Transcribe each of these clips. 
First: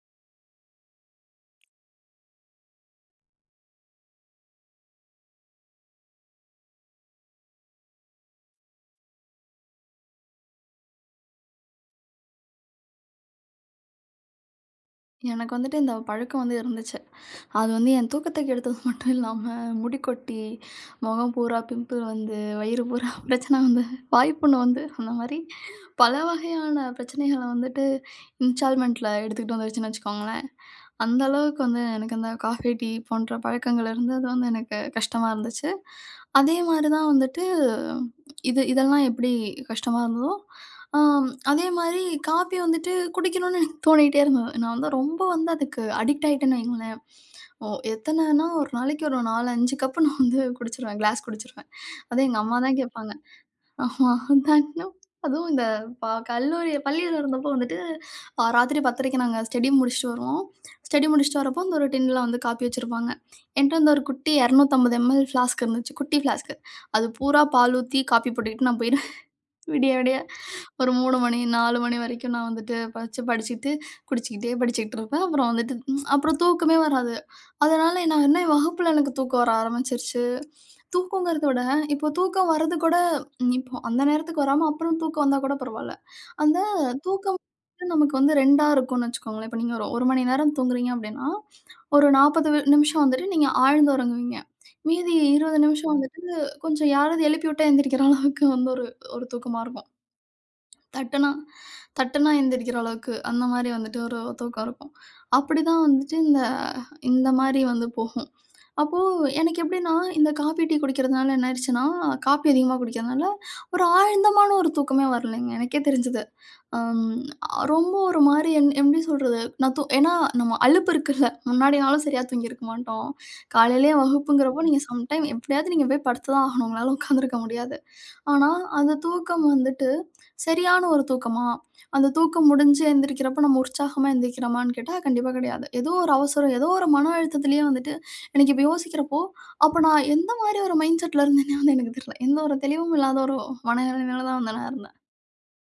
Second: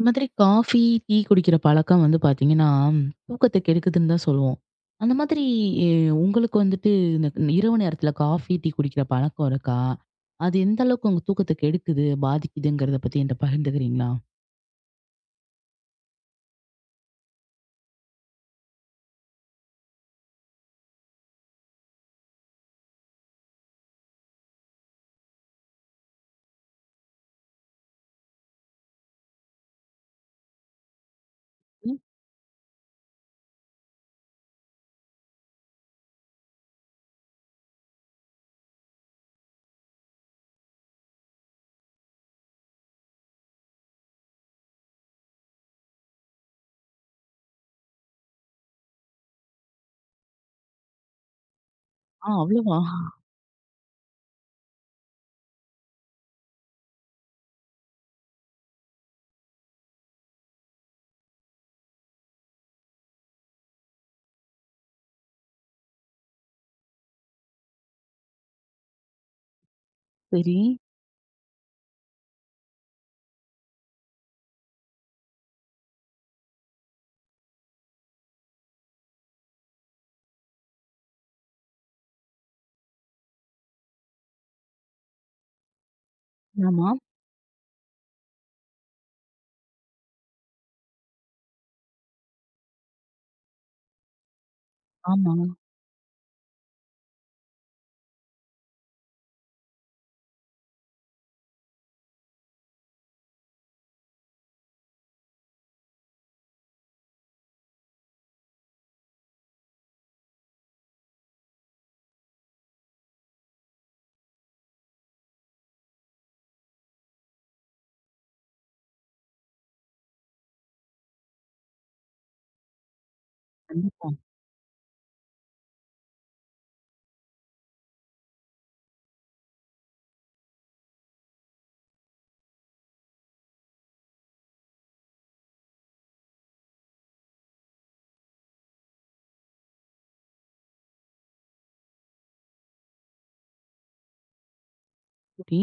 இந்த மாதிரி coffee, tea குடிக்கிற பழக்கம் வந்து பார்த்தீங்கன்னா, தூக்கத்த கெடுக்குதுன்னு தான் சொல்லுவோம். அந்த மாதிரி எ உங்களுக்கு வந்துட்டு இந்த இரவு நேரத்தில காஃபி, டீ குடிக்கிற பழக்கம் இருக்கா? அது எந்த அளவுக்கு உங்க தூக்கத்த கெடுக்குது, பாதிக்குதுங்கிறத பத்தி என்ட்ட பகிர்ந்துக்கிறீங்களா? எனக்கு வந்துட்டு இந்த பழக்கம் வந்து இருந்துச்சு. அது வந்து என் தூக்கத்த கெடுத்தது மட்டும் இல்லாம, முடி கொட்டி, முகம் பூரா பிம்பிள் வந்து, வயிறு பூரா பிரச்சனை வந்து, வாய்ப்புண்ணு வந்து, அந்த மாரி பல வகையான பிரச்சனைகள வந்துட்டு இன்ஸ்டால்மென்ட்ல எடுத்துக்கிட்டு வந்துருச்சுன்னு வச்சுக்கோங்களேன். அந்த அளவுக்கு வந்து ம். எனக்கு அந்த காஃபி, டீ போன்ற பழக்கங்கள் இருந்தது வந்து எனக்கு கஷ்டமா இருந்துச்சு. அதே மாரி தான் வந்துட்டு இது இதெல்லாம் எப்படி கஷ்டமா இருந்ததோ, ஆ அதே மாரி காஃபி வந்துட்டு குடிக்கணும்னு தோணிக்கிட்டே இருந்தது. நான் வந்து ரொம்ப வந்து அதுக்கு அடிக்ட் ஆயிட்டேன்னு வைங்களேன். ஓ எத்தனைன்னா ஒரு நாளைக்கு ஒரு 4, 5 கப்பு நான் வந்து குடிச்சுருவேன். கிளாஸ் குடிச்சுருவேன். அதுவும் ஆ எங்க அம்மா தான் அவ்வளவா? கேட்பாங்க. ஆமா. தண்ணும் அதுவும் இந்த கல்லூரி பள்ளியில இருந்தப்போ வந்துட்டு ராத்திரி 10:30க்கு நாங்க ஸ்டடி முடிச்சுட்டு வருவோம். ஸ்டடி முடிச்சுட்டு வரப்போ அந்த ஒரு டின்ல வந்து காப்பி வச்சிருப்பாங்க. என்ட்ட வந்து ஒரு குட்டி 250 எம்எல் ஃப்ளாஸ்க் இருந்துச்சு. குட்டி ஃப்ளாஸ்க். அது பூரா பால் ஊத்தி காப்பி போட்டுக்கிட்டு நான் போய் விடிய, விடிய சரி. ஒரு 3 மணி, 4 மணி வரைக்கும் நான் வந்துட்டு பச்சு படிச்சுட்டு, குடிச்சுக்கிட்டே படிச்சுக்கிட்டு இருப்பேன். அப்புறம் வந்துட்டு அப்புறம் தூக்கமே வராது. அதனால நான் என்ன வகுப்புல எனக்கு தூக்கம் வர ஆரம்பிச்சுருச்சு. தூக்கங்கிறத விட, இப்போ தூக்கம் வர்றது கூட இப்போ அந்த நேரத்துக்கு வராம அப்புறம் தூக்கம் வந்தா கூட பரவால்ல. அந்த ஆமா. தூக்கம் வந்து நமக்கு வந்து 2ஆ இருக்கும்னு வச்சுக்கோங்களேன். இப்போ நீங்க ஒரு 1 மணி நேரம் தூங்குறீங்க அப்படின்னா, ஒரு 40 வி நிமிஷம் வந்துட்டு நீங்க ஆழ்ந்து உறங்குவீங்க. மீதி ஆமா. 20 நிமிஷம் வந்துட்டு கொஞ்சம் யாராவது எழுப்பி விட்டா எந்திரிக்கிற அளவுக்கு வந்து ஒரு ஒரு தூக்கமா இருக்கும். தட்டுனா, தட்டுனா எந்திரிக்கிற அளவுக்கு, அந்த மாரி வந்துட்டு ஒரு தூக்கம் இருக்கும். அப்படிதான் வந்துட்டு இந்த இந்த மாரி வந்து போகும். அப்போ எனக்கு எப்படின்னா, இந்த காஃபி, டீ குடிக்கிறதுனால என்ன ஆயிருச்சுன்னா, காப்பி அதிகமா குடிக்கிறதுனால, ஒரு ஆழ்ந்தமான ஒரு தூக்கமே வரலைங்க. எனக்கே தெரிஞ்சது. அம் ரொம்ப ஒரு மாரி என் எப்படி சொல்றது? நான் ஏன்னா நம்ம அலுப்பு இருக்குல்ல, முன்னாடி நாளும் சரியா தூங்கியிருக்க மாட்டோம். காலையிலயே கண்டிப்பா. வகுப்புங்கிறப்போ, நீங்க சம்டைம் எப்படியாவது நீங்க போய் படுத்து தான் ஆகணும். உங்களால உட்காந்துருக்க முடியாது. ஆனா, அந்த தூக்கம் வந்துட்டு சரியான ஒரு தூக்கமா? அந்த தூக்கம் முடிஞ்சு எந்திரிக்கிறப்ப நம்ம உற்சாகமா எந்திரிக்கிறோமான்னு கேட்டா, கண்டிப்பா கிடையாது. ஏதோ ஒரு அவசரம், ஏதோ ஒரு மன அழுத்தத்திலேயே வந்துட்டு எனக்கு இப்ப யோசிக்கிறப்போ, அப்ப நான் எந்த மாரி ஒரு மைண்ட் செட்ல இருந்தேன்னே வந்து எனக்கு தெரியல. எந்த ஒரு தெளிவும் இல்லாத ஒரு மனநிலையில தான் வந்து நான் இருந்தேன். சரி.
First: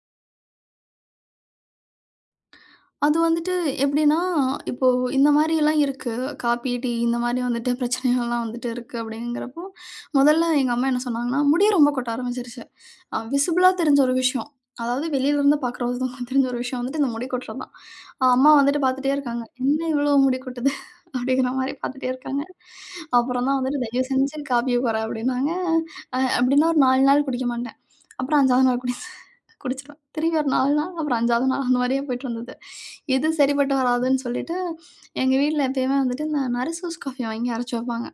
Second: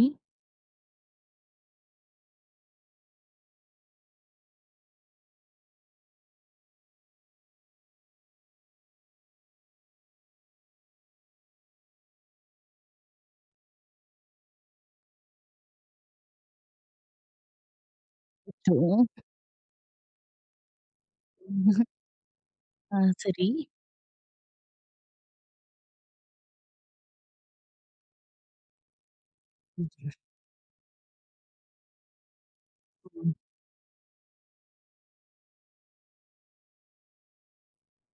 அது வந்துட்டு எப்படின்னா, இப்போ இந்த மாரியெல்லாம் இருக்கு. காப்பி, டீ இந்த மாரி வந்துட்டு பிரச்சனைகள்லாம் வந்துட்டு இருக்கு அப்படிங்கிறப்போ, முதல்ல எங்க அம்மா என்ன சொன்னாங்கன்னா, முடி ரொம்ப கொட்ட ஆரம்பிச்சுருச்சு. விசிபிளா தெரிஞ்ச ஒரு விஷயம். அதாவது வெளியிலருந்து பார்க்குற ஒருத்தவங்களுக்கு தெரிஞ்ச ஒரு விஷயம் வந்துட்டு இந்த முடி கொட்டுறது தான். அம்மா அச்சோ! வந்துட்டு பார்த்துட்டே இருக்காங்க. "என்ன இவ்வளோ முடி கொட்டுது?" அப்படிங்கிற மாரி பார்த்துட்டே இருக்காங்க. ஆ அப்புறம் சரி. தான் வந்துட்டு "தயவு செஞ்சு காப்பிய குறை" அப்படின்னாங்க. அப்படின்னா ஒரு 4 நாள் குடிக்க மாட்டேன். அப்புறம் 5வது நாள் குடிச்சிருவேன். திரும்பி ஒரு 4 நாள், அப்புறம் 5வது நாள் அந்த மாரியே போயிட்டு இருந்தது. இது ம். சரிப்பட்டு வராதுன்னு சொல்லிட்டு, எங்க வீட்ல எப்பயுமே வந்துட்டு இந்த நரிசூஸ் காஃபி வாங்கி அரைச்சு வைப்பாங்க.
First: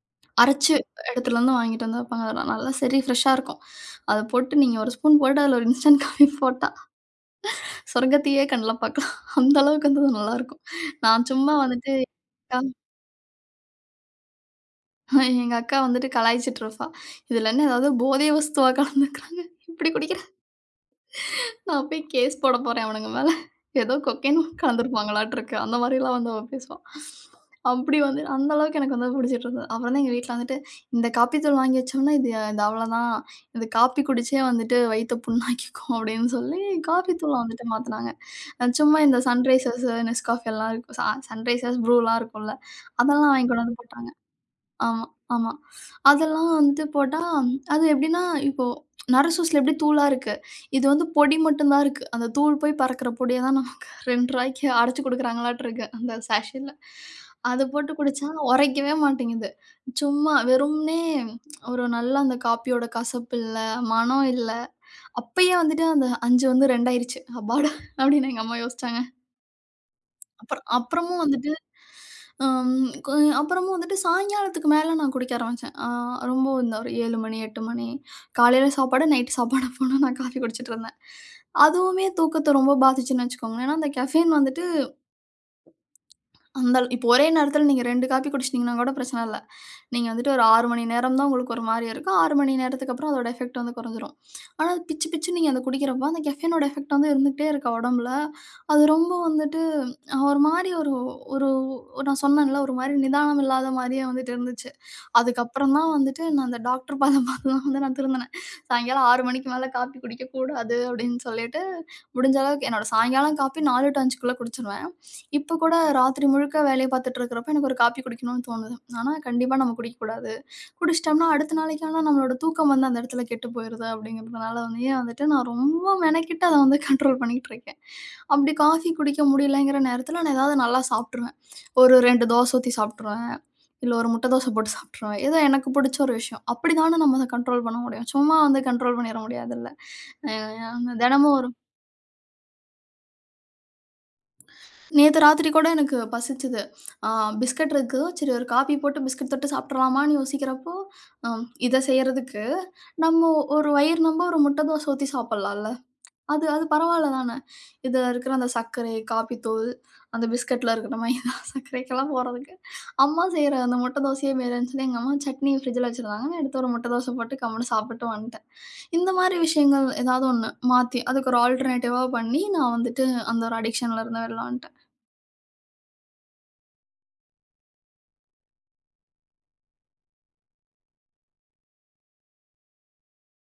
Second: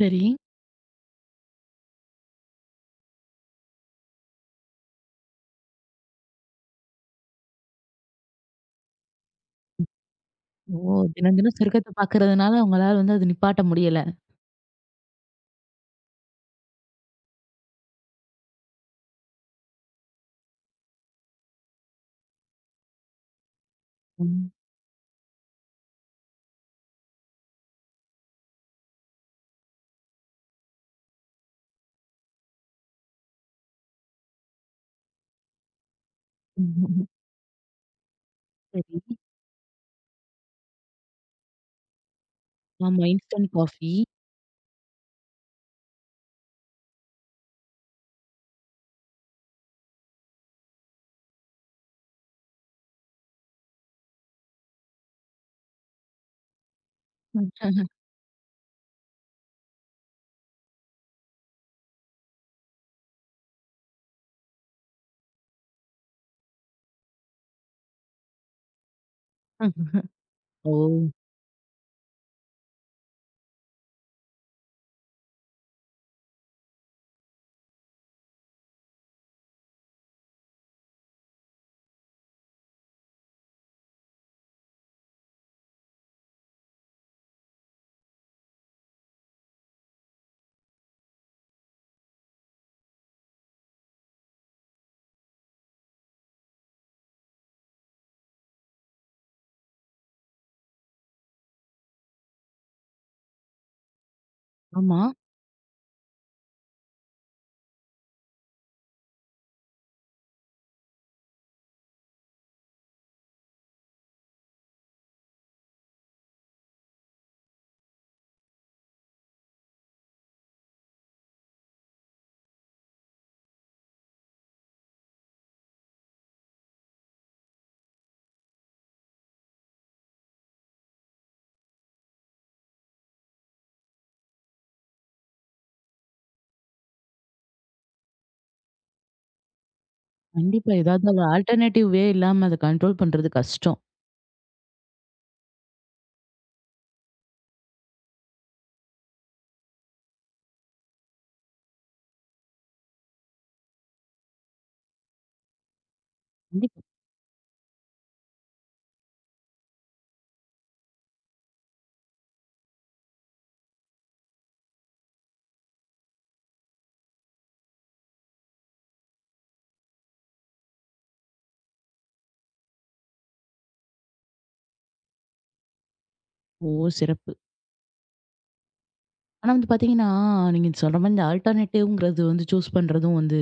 சரி. அரைச்சு இடத்துலருந்து வாங்கிட்டு வந்து வைப்பாங்க. அதெல்லாம் நல்லா சரி ஃப்ரெஷ்ஷா இருக்கும். அத போட்டு நீங்க ஒரு ஸ்பூன் போட்டு அதில ஒரு இன்ஸ்டன்ட் காஃபி போட்டா, சொர்க்கத்தையே கண்ல பார்க்கலாம். அந்த அளவுக்கு வந்து அது நல்லாயிருக்கும். ஓ! நான் தினம் சும்மா தினம் சொர்க்கத்த வந்துட்டு பார்க்கறதுனால உங்களால வந்து அது நிப்பாட்ட முடியல. எங்க அக்கா வந்துட்டு கலாய்ச்சிட்டு இருப்பா. இதில என்ன ஏதாவது போதை வஸ்துவா கலந்துருக்காங்க? இப்படி குடிக்கிறாங்க. நான் போய் கேஸ் போட போறேன் அவனுங்க மேல. ஏதோ கொக்கைன் ம். கலந்திருப்பாங்களாட்ருக்கு. அந்த மாரிலாம் வந்து அவ பேசுவா. அப்படி வந்து அந்த அளவுக்கு எனக்கு வந்து பிடிச்சிட்டு இருந்தது. அப்புறம் தான் எங்க வீட்ல வந்துட்டு, "இந்த காப்பி தூள் வாங்கி வச்சோம்னா, இது இது அவ்வளோதான். இது காப்பி குடிச்சே வந்துட்டு வயித்த புண்ணாக்கிக்கும்" அப்படின்னு சொல்லி காப்பி தூள வந்துட்டு மாத்துனாங்க. சும்மா சரி. இந்த சன்ரைசர்ஸு, நெஸ்காஃபி எல்லாம் இருக்கும். சன்ரைசர்ஸ், ப்ரூலாம் இருக்கும்ல. ஆமா. அதெல்லாம் வாங்கி இன்ஸ்டன்ட் கொண்டு வந்து காஃபி. போட்டாங்க. ஆமா, ஆமா. அதெல்லாம் வந்துட்டு போட்டா, அது எப்படின்னா, இப்போ நரை சோஸ்ல எப்படி தூளா இருக்கு. இது வந்து பொடி மட்டும் தான் இருக்கு. அந்த தூள் போய் பறக்கிற பொடிய தான் நமக்கு ரூ. 2க்கு அடைச்சு குடுக்குறாங்களாட்டுருக்கு அந்த சாஷேல. அத போட்டு குடிச்சா உரைக்கவே மாட்டேங்குது. சும்மா வெறுமனே ஒரு நல்ல அந்த காப்பியோட கசப்பு இல்ல, மணம் இல்ல. அப்பயே வந்துட்டு அந்த 5 வந்து 2 ஆயிருச்சு. அப்பாடா! அப்படின்னு எங்க அம்மா யோசிச்சாங்க. அப்புறம் ஓ! அப்புறமும் வந்துட்டு அம் கொ அப்புறமும் வந்துட்டு சாயங்காலத்துக்கு மேல நான் குடிக்க ஆரம்பிச்சேன். ரொம்ப இந்த ஒரு 7 மணி, 8 மணி. காலையில சாப்பாடு, நைட் சாப்பாடு அப்பலாம் நான் காஃபி குடிச்சிட்டு இருந்தேன். அதுவுமே தூக்கத்த ரொம்ப பாதிச்சுன்னு வச்சுக்கோங்களேன். ஏன்னா அந்த கெஃபைன் வந்துட்டு அந்த அள இப்போ ஒரே நேரத்தில நீங்க 2 காப்பி குடிச்சிட்டீங்கன்னா கூட பிரச்சன இல்ல. நீங்க வந்துட்டு ஒரு 6 மணி நேரம் தான் உங்களுக்கு ஒரு மாரியா இருக்கும். 6 மணி நேரத்துக்கு அப்புறம் அதோட எஃபெக்ட் வந்து குறைஞ்சிரும். ஆனா அது பிச்சு பிச்சுன்னு நீங்க அத குடிக்கிறப்போ, அந்த கெஃபைனோட எஃபெக்ட் வந்து இருந்துகிட்டே இருக்க உடம்புல. அது ரொம்ப வந்துட்டு ஒரு மாரி ஒரு ஒரு ஒரு- நான் சொன்னேன்ல, ஒரு மாரி நிதானம் இல்லாத மாரியே வந்துட்டு இருந்துச்சு. ஆமா. அதுக்கப்புறம் தான் வந்துட்டு நான் அந்த டாக்டர் பாதம் பார்த்து தான் வந்து நான் திருந்துனேன். சாயங்காலம் 6 மணிக்கு மேல காப்பி குடிக்கக்கூடாது அப்படின்னு சொல்லிட்டு, முடிஞ்ச அளவுக்கு என்னோட சாயங்காலம் காப்பி 4 டூ 5க்குள்ள குடிச்சுருவேன். இப்ப கூட ராத்திரி முழுக்க வேலைய பார்த்துட்டு இருக்கிறப்ப, எனக்கு ஒரு காப்பி குடிக்கணும்னு தோணுது. ஆனா, கண்டிப்பா நம்ம குடிக்கக்கூடாது. குடிச்சிட்டோம்னா, அடுத்த நாளைக்கு ஆனா நம்மளோட தூக்கம் வந்து அந்த இடத்துல கெட்டு போயிருது அப்படிங்கிறதுனால வந்துயே வந்துட்டு நான் ரொம்ப மெனக்கிட்டு அத வந்து கண்ட்ரோல் பண்ணிக்கிட்டு இருக்கேன். அப்படி காஃபி குடிக்க முடியலங்கிற நேரத்துல நான் ஏதாவது நல்லா சாப்பிட்டுருவேன். ஒரு 2 தோசை ஊத்தி சாப்பிட்டுருவேன். இல்ல ஒரு முட்டை தோசை போட்டு சாப்பிட்டுருவேன். ஏதோ எனக்கு பிடிச்ச ஒரு விஷயம். அப்படி தானே நம்ம அத கண்ட்ரோல் பண்ண முடியும். சும்மா வந்து கண்ட்ரோல் பண்ணிற முடியாதுல்ல. அ கண்டிப்பா. ஏதாவது ஒரு தினமும் ஆல்டர்னேட்டிவ் வே இல்லாம அத கண்ட்ரோல் பண்றது கஷ்டம். நேத்து ராத்திரி கூட எனக்கு பசிச்சது. ஆ பிஸ்கட் இருக்கு. சரி ஒரு காஃபி போட்டு பிஸ்கட் தொட்டு சாப்பிட்றலாமான்னு யோசிக்கிறப்போ, இத செய்றதுக்கு நம்ம ஒரு வயிறு நம்ப ஒரு முட்டை தோசை ஊத்தி சாப்பிடலாம்ல. அது அது கண்டிப்பா. பரவால்ல தானே. இதுல இருக்கிற அந்த சர்க்கரை, காப்பி தூள், அந்த பிஸ்கட்ல இருக்கிற மைதா, சர்க்கரைக்கெல்லாம் போறதுக்கு, அம்மா செய்ற அந்த முட்டை தோசையே மேலேன்னு சொல்லி எங்க அம்மா சட்னி ஃப்ரிட்ஜ்ல வச்சிருந்தாங்க. நான் எடுத்து ஒரு முட்டை தோசை போட்டு கம்முனு சாப்பிட்டு வந்துட்டேன். இந்த மாரி விஷயங்கள் ஏதாவது ஒண்ணு மாத்தி, அதுக்கு ஒரு ஆல்டர்னேட்டிவா பண்ணி நான் வந்துட்டு அந்த ஒரு அடிக்ஷன்ல இருந்து வெளில ஓ! சிறப்பு. ஆனா வந்து பார்த்தீங்கன்னா, நீங்க சொல்ற மாரி இந்த ஆல்டர்னேட்டிவ்ங்கிறது வந்து சூஸ் பண்றதும் வந்து,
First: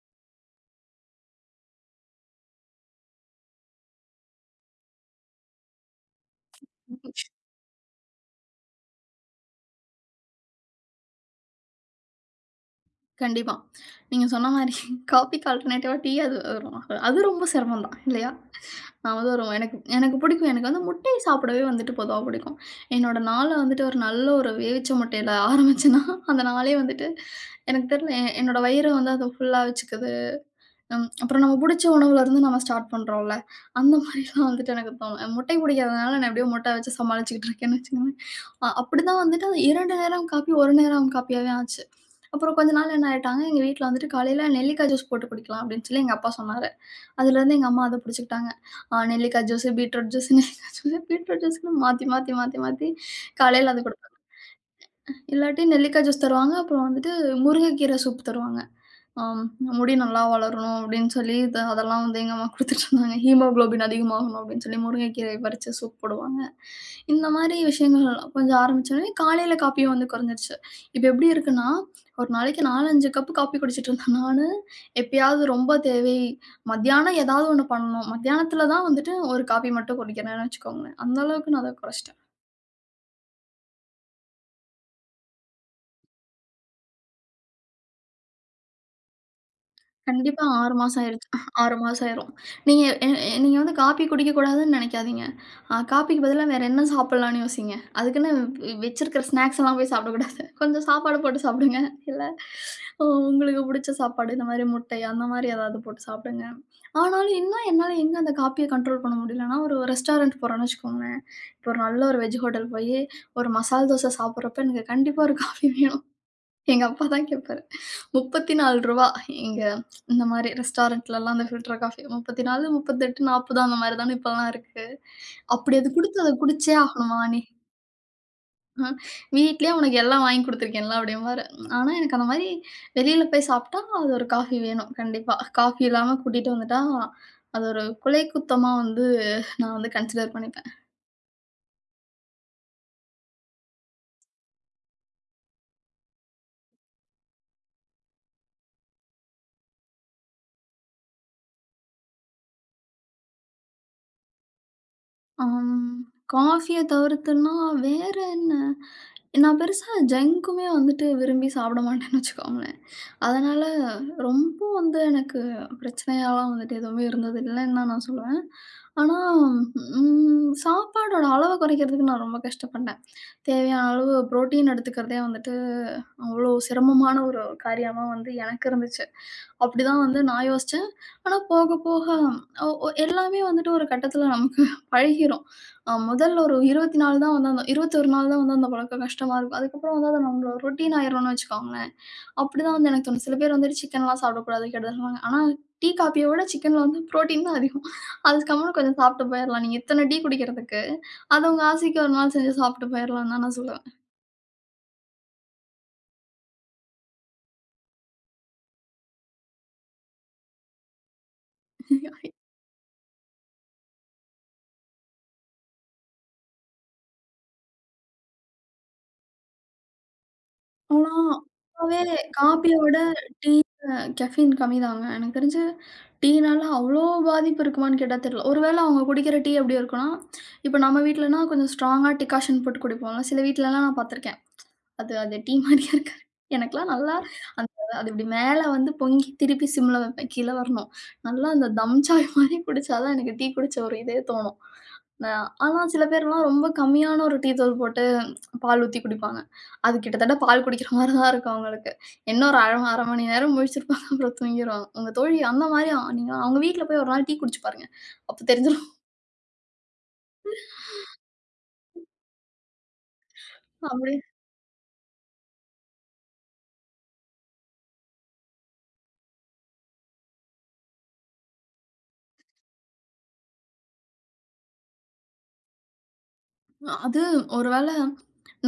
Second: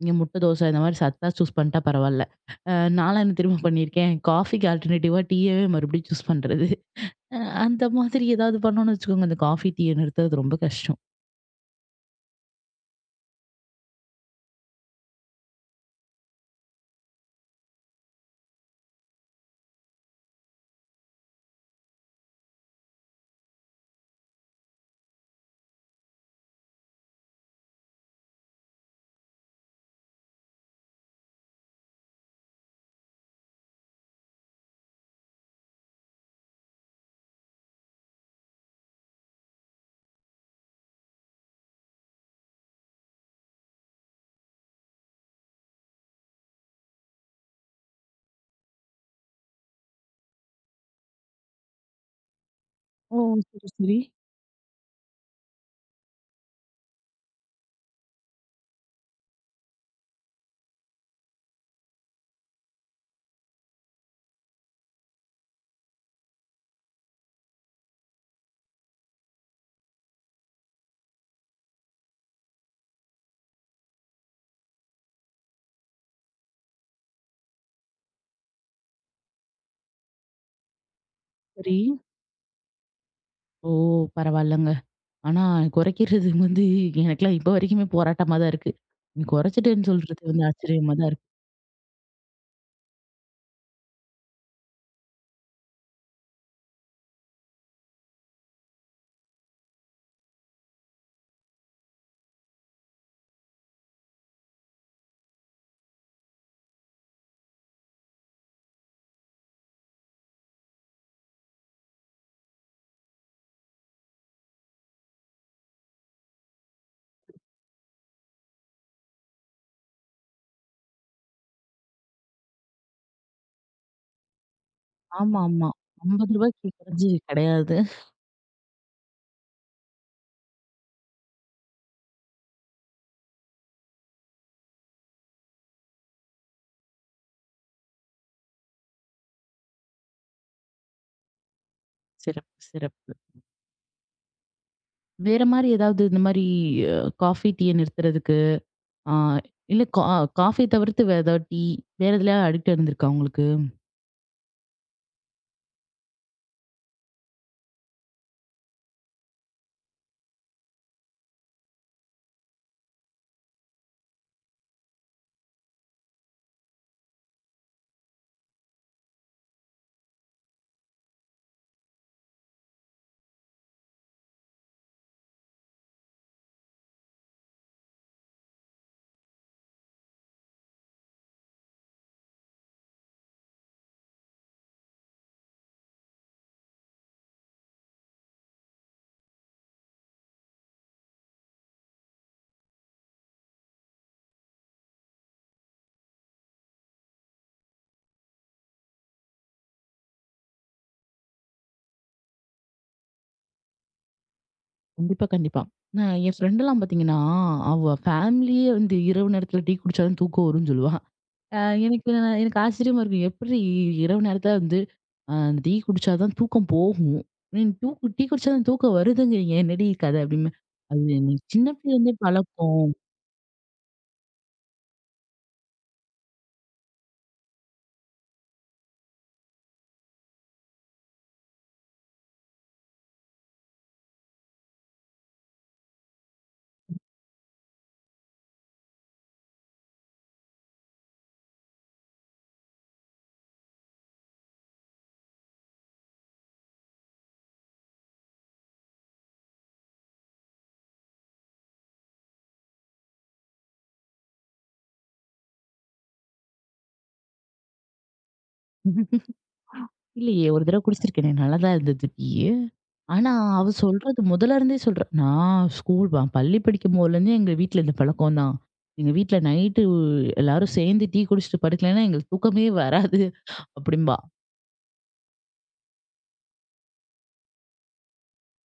நீங்க முட்டை தோசை இந்த மாரி சத்தா சூஸ் பண்ணிட்டா பரவால்ல. அ நான்லாம் என்ன தெரியுமா பண்ணியிருக்கேன்? காஃபிக்கு ஆல்டர்னேட்டிவா டீயவே மறுபடியும் சூஸ் பண்றது. வந்துட்டேன். அ அந்த மாதிரி ஏதாவது பண்ணோம்னு வச்சுக்கோங்க, அந்த காஃபி, டீய நிறுத்துறது ரொம்ப கஷ்டம். கண்டிப்பா. நீங்க சொன்ன மாரி காஃபிக்கு ஆல்டர்னேட்டிவா டீ அது வரும். அது ரொம்ப சிரமம் தான் இல்லையா? நான் வந்து ஒரு எனக்கு எனக்கு பிடிக்கும். எனக்கு வந்து முட்டை சாப்பிடவே வந்துட்டு பொதுவா பிடிக்கும். என்னோட நாள வந்துட்டு ஒரு நல்ல ஒரு வேவிச்ச முட்டையில ஆரம்பிச்சேன்னா, அந்த நாளே வந்துட்டு எனக்கு தெரியல என்னோட வயிறு வந்து அத ஃபுல்லா வச்சுக்குது. ம். அப்புறம் நம்ம புடிச்ச உணவுலருந்து நம்ம ஸ்டார்ட் பண்றோம்ல. அந்த மாரிலாம் வந்துட்டு எனக்கு தோணும். முட்டை பிடிக்காதனால நான் எப்படியோ முட்டை வச்சு சமாளிச்சுக்கிட்டு இருக்கேன்னு வச்சுக்கோங்களேன். அப்படிதான் வந்துட்டு அது 2 நேரம் காப்பி, 1 நேரம் காப்பியாவே ஆச்சு. அப்புறம் கொஞ்ச நாள் என்ன ஆயிட்டாங்க, எங்க வீட்ல வந்துட்டு காலையில நெல்லிக்காய் ஜூஸ் போட்டு குடிக்கலாம் அப்படின்னு சொல்லி எங்க அப்பா சொன்னாரு. அதுலருந்து எங்க அம்மா அத புடிச்சுக்கிட்டாங்க. நெல்லிக்காய் ஜூஸு, பீட்ரூட் ஜூஸு, நெல்லிக்காய் ஜூஸு, பீட்ரூட் ஜூஸ்ன்னு மாத்தி, மாத்தி, மாத்தி, மாத்தி ஓ! சரி, காலையில அது சரி. குடுப்பாங்க. இல்லாட்டி நெல்லிக்காய் ஜூஸ் தருவாங்க. அப்புறம் வந்துட்டு முருங்கைக்கீரை சூப் தருவாங்க. ஆம் முடி நல்லா வளரணும் அப்படின்னு சொல்லி இத அதெல்லாம் வந்து எங்க அம்மா குடுத்துட்டுருந்தாங்க. ஹீமோகுளோபின் அதிகமாகணும் அப்படின்னு சொல்லி முருங்கைக்கீரை பறிச்சு சூப் போடுவாங்க. இந்த மாரி விஷயங்கள் கொஞ்சம் ஆரம்பிச்சோனே, காலையில காப்பியும் வந்து குறைஞ்சிருச்சு. இப்ப எப்படி இருக்குன்னா, ஒரு நாளைக்கு 4, 5 கப்பு காப்பி குடிச்சிட்டு இருந்தேன் நானு. எப்பயாவது ரொம்ப தேவை மத்தியானம் ஏதாவது ஒண்ணு பண்ணணும். மத்தியானத்தில தான் வந்துட்டு ஒரு காப்பி மட்டும் குடிக்கிறேன்னு வச்சுக்கோங்களேன். அந்த அளவுக்கு நான் அத சரி. குறைச்சுட்டேன். ஓ! பரவால்லங்க. ஆனா, குறைக்கிறது வந்து எனக்கெல்லாம் இப்போ வரைக்குமே போராட்டமா தான் இருக்கு. நீ குறைச்சிட்டேன்னு சொல்றது கண்டிப்பா வந்து 6 ஆச்சரியமா மாசம் தான் இருக்கு. ஆயிருச்சு. 6 மாசம் ஆயிரும். நீங்க எ எ நீங்க வந்து காப்பி குடிக்கக்கூடாதுன்னு நெனைக்காதீங்க. காப்பிக்கு பதிலா வேற என்ன சாப்பிடலாம்ன்னு யோசிங்க. அதுக்குன்னு வச்சிருக்கிற ஸ்நாக்ஸ் எல்லாம் போய் சாப்பிடக்கூடாது. கொஞ்சம் சாப்பாடு போட்டு சாப்பிடுங்க. இல்ல உ உங்களுக்கு புடிச்ச சாப்பாடு, இந்த மாரி முட்டை அந்த மாரி ஏதாவது போட்டு சாப்பிடுங்க. ஆனாலும் இன்னும் என்னால எங்க அந்த காப்பிய கண்ட்ரோல் பண்ண முடியலன்னா, ஒரு ரெஸ்டாரண்ட் போறோம்ன்னு வச்சுக்கோங்களேன். இப்போ ஒரு நல்ல ஒரு வெஜ் ஹோட்டல் போயி, ஒரு மசால் தோசை சாப்பிடுறப்ப எனக்கு கண்டிப்பா ஒரு காஃபி வேணும். எங்க அப்பா தான் கேட்பாரு. ரூ. 34 எங்க இந்த மாரி ரெஸ்டாரண்ட்லலாம் அந்த ஃபில்டர் காஃபி 34, 38, 40 அந்த மாரி தானே இப்பலாம் இருக்கு. ஆமா, ஆமா. அப்படி அது குடுத்து அத ரூ. 50க்கு குடிச்சே குறைஞ்சு ஆகணுமா நீ? கிடையாது. அ வீட்லயே உனக்கு எல்லாம் வாங்கி குடுத்துருக்கேன்ல அப்படிம்பாரு. ஆனா எனக்கு அந்த மாரி வெளியில போய் சாப்ட்டா அது ஒரு காஃபி வேணும் கண்டிப்பா. காஃபி இல்லாம கூட்டிட்டு வந்துட்டா, அது ஒரு கொலை குத்தமா வந்து நான் வந்து கன்சிடர் பண்ணிப்பேன். சிறப்பு, சிறப்பு. வேற மாரி ஏதாவது இந்த மாரி அ காஃபி, டீய நிறுத்துறதுக்கு, ஆ இல்ல காஃபி தவிர்த்து வேற ஏதாவது டீ, வேற எதுலயா அடிக்ட் இருந்திருக்கா உங்களுக்கு? ஆம். காஃபிய தவிர்த்துன்னா வேற என்ன? நான் பெருசா ஜங்குமே வந்துட்டு விரும்பி சாப்பிட மாட்டேன்னு வச்சுக்கோங்களேன். அதனால ரொம்ப வந்து எனக்கு பிரச்சனையாலாம் வந்துட்டு எதுவுமே இருந்தது இல்லைன்னு தான் நான் சொல்லுவேன். ஆனா, சாப்பாடோட அளவ குறைக்கிறதுக்கு நான் ரொம்ப கஷ்டப்பட்டேன். தேவையான அளவு புரோட்டீன் எடுத்துக்கிறதே வந்துட்டு அவ்வளோ சிரமமான ஒரு காரியமா வந்து எனக்கு இருந்துச்சு. அப்படிதான் வந்து நான் யோசிச்சேன். ஆனா போக போக ஒ ஒ எல்லாமே வந்துட்டு ஒரு கட்டத்தில நமக்கு பழகிரும். அ முதல் ஒரு 24 தான் வந்து அந்த 21 நாள் தான் வந்து அந்த பழக்கம் கஷ்டமா இருக்கும். அதுக்கப்புறம் வந்து அது நம்மளோட ரொட்டீன் ஆயிரும்னு வச்சுக்கோங்களேன். அப்படிதான் வந்து எனக்கு தோணும். சில பேர் வந்துட்டு சிக்கன்லாம் சாப்பிடக்கூடாது, கெடுதல்ன்னு சொல்லுவாங்க. ஆனா டீ, காப்பிய விட சிக்கன்ல வந்து புரோட்டீன் தான் அதிகம். அது கம்முனு கொஞ்சம் சாப்பிட்டு போயிரலாம். நீங்க இத்தன டீ குடிக்கிறதுக்கு, அது உங்க ஆசைக்கு ஒரு நாள் செஞ்சு சாப்பிட்டு போயிரலாம்னு தான் நான் சொல்லுவேன். கண்டிப்பா, கண்டிப்பா. நான் என் ஃப்ரெண்டெல்லாம் பார்த்தீங்கன்னா, அவ ஃபேமிலியே வந்து இரவு நேரத்தில டீ குடிச்சா தான் தூக்கம் வரும்னு சொல்லுவா. அ எனக்கு ஆச்சரியமா இருக்கும். எப்பிட்ரி இரவு நேரத்தில வந்து அந்த டீ குடிச்சா தான் தூக்கம் போகும். நீங்க தூக்கு டீ குடிச்சா தான் தூக்கம் வருதுங்கிறீங்க. என்னடி கத? அப்பிடிம்பேன். அது ஆனா எனக்கு சின்ன இப்பவே பிள்ளைலருந்தே காப்பிய பழக்கம். விட டீ கெஃபீன் கம்மிதாங்க. எனக்கு தெரிஞ்சு டீனால அவ்ளோ பாதிப்பு இருக்குமான்னு கேட்டா தெரியல. ஒருவேள அவங்க குடிக்கிற டீ எப்படி இருக்கும்னா, இப்ப நம்ம வீட்லனா கொஞ்சம் ஸ்ட்ராங்கா டிகாஷன் போட்டு குடிப்போம்ல. சில வீட்லலாம் நான் பார்த்துருக்கேன். அது அது டீ மாரியா இருக்காது. எனக்கெல்லாம் நல்லா அந்த அது இப்டி மேல வந்து பொங்கி திருப்பி சிம்ல வைப்பேன். கீழ வரணும். நல்லா அந்த தம் சாய் மாரி குடிச்சா தான் எனக்கு டீ குடிச்ச ஒரு இதே தோணும். அ ஆனா சில பேர்லாம் ரொம்ப கம்மியான ஒரு டீ தூள் போட்டு பால் ஊத்தி குடிப்பாங்க. அது கிட்டத்தட்ட பால் குடிக்கிற மாரி தான் இருக்கும் அவங்களுக்கு. என்ன ஒரு அரை மணி நேரம் முழிச்சிருப்பாங்க. அப்புறம் தூங்கிருவாங்க. உங்க தோழி அந்த மாரி நீங்க அவங்க வீட்ல போய் ஒரு நாள் டீ குடிச்சு பாருங்க. அப்ப தெரிஞ்சிரும். இல்லயே! ஒரு தடவ குடிச்சிருக்கேனே! நல்லா தான் இருந்தது டீயி. ஆனா, அவ அப்டியே சொல்றது முதல்ல இருந்தே சொல்றா! நான் ஸ்கூல் பள்ளி படிக்கும் போதுலேருந்தே எங்க வீட்ல இந்த பழக்கம் தான். எங்க வீட்ல நைட்டு எல்லாரும் சேர்ந்து டீ குடிச்சிட்டு படுக்கலன்னா, எங்களுக்கு தூக்கமே வராது அப்பிடிம்பா! அது ஒரு வேள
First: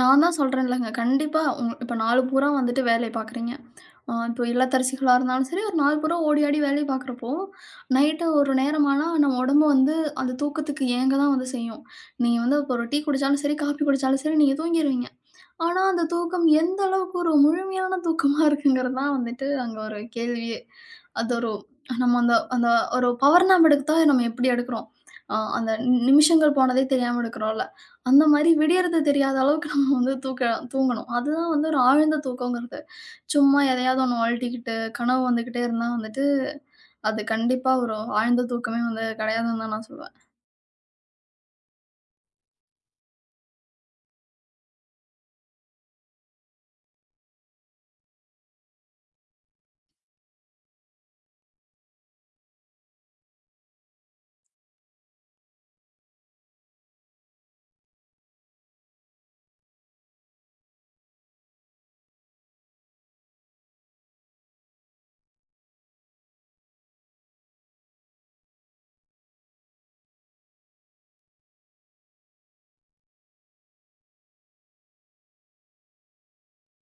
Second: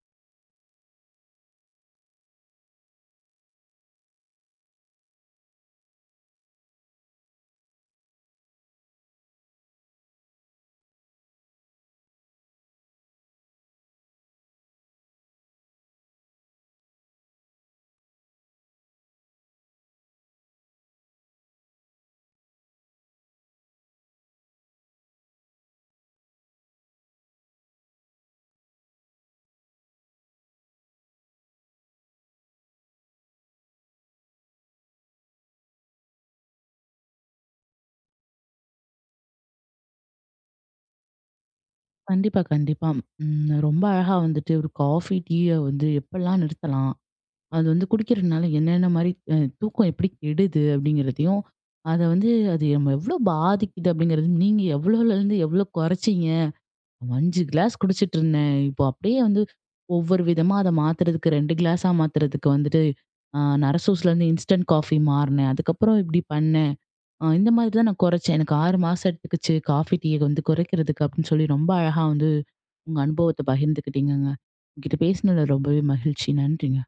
நான் தான் சொல்றேன்லங்க. கண்டிப்பா இப்ப நாள் பூரா வந்துட்டு வேலை பார்க்குறீங்க. இப்போ இல்லத்தரசிகளா இருந்தாலும் சரி, ஒரு நாள் பூரா ஓடி ஆடி வேலை பார்க்குறப்போ, நைட்டு ஒரு நேரம் ஆனா நம்ம உடம்பு வந்து அந்த தூக்கத்துக்கு ஏங்க தான் வந்து செய்யும். நீங்க வந்து இப்போ ஒரு டீ குடிச்சாலும் சரி, காஃபி குடிச்சாலும் சரி, நீங்க தூங்கிருவீங்க. ஆனா, அந்த தூக்கம் எந்த அளவுக்கு ஒரு முழுமையான தூக்கமா இருக்குங்கிறது தான் வந்துட்டு அங்க ஒரு கேள்வியே. அது ஒரு நம்ம அந்த அந்த ஒரு பவர் நாப் எடுத்தா நம்ம எப்படி எடுக்கிறோம்? அந்த நிமிஷங்கள் போனதே தெரியாம எடுக்கிறோம்ல. அந்த மாரி விடியறது தெரியாத அளவுக்கு நம்ம வந்து தூங்கணும். அதுதான் வந்து ஒரு ஆழ்ந்த தூக்கங்கிறது. சும்மா எதையாவது ஒண்ணு அழட்டிக்கிட்டு, கனவு வந்துகிட்டே இருந்தா வந்துட்டு, அது கண்டிப்பா ஒரு ஆழ்ந்த தூக்கமே வந்து கிடையாதுன்னு தான் நான் சொல்லுவேன். கண்டிப்பா, கண்டிப்பா. ம். ரொம்ப அழகா வந்துட்டு ஒரு காஃபி, டீய வந்து எப்படிலாம் நிறுத்தலாம்? அது வந்து குடிக்கிறதுனால என்னென்ன மாரி தூக்கம் எப்படி கெடுது? அப்படிங்கிறதையும், அத வந்து அது நம்ம எவ்வளோ பாதிக்குது? அப்படிங்கிறது நீங்க எவ்வளோலருந்து எவ்வளோ குறைச்சீங்க? 5 கிளாஸ் குடிச்சிட்டு இருந்தேன். இப்போ அப்படியே வந்து ஒவ்வொரு விதமா அத மாத்துறதுக்கு 2 கிளாஸா மாத்துறதுக்கு வந்துட்டு, அ நரசூஸ்லேருந்து இன்ஸ்டன்ட் காஃபி மாறினேன். அதுக்கப்புறம் இப்படி பண்ணேன். இந்த மாதிரி தான் நான் குறைச்சேன். எனக்கு 6 மாசம் எடுத்துக்கிச்சு காஃபி, டீய வந்து குறைக்கிறதுக்கு அப்படின்னு சொல்லி ரொம்ப அழகா வந்து உங்க அனுபவத்த பகிர்ந்துக்கிட்டீங்கங்க. உங்ககிட்ட பேசினதுல ரொம்பவே மகிழ்ச்சி. நன்றிங்க.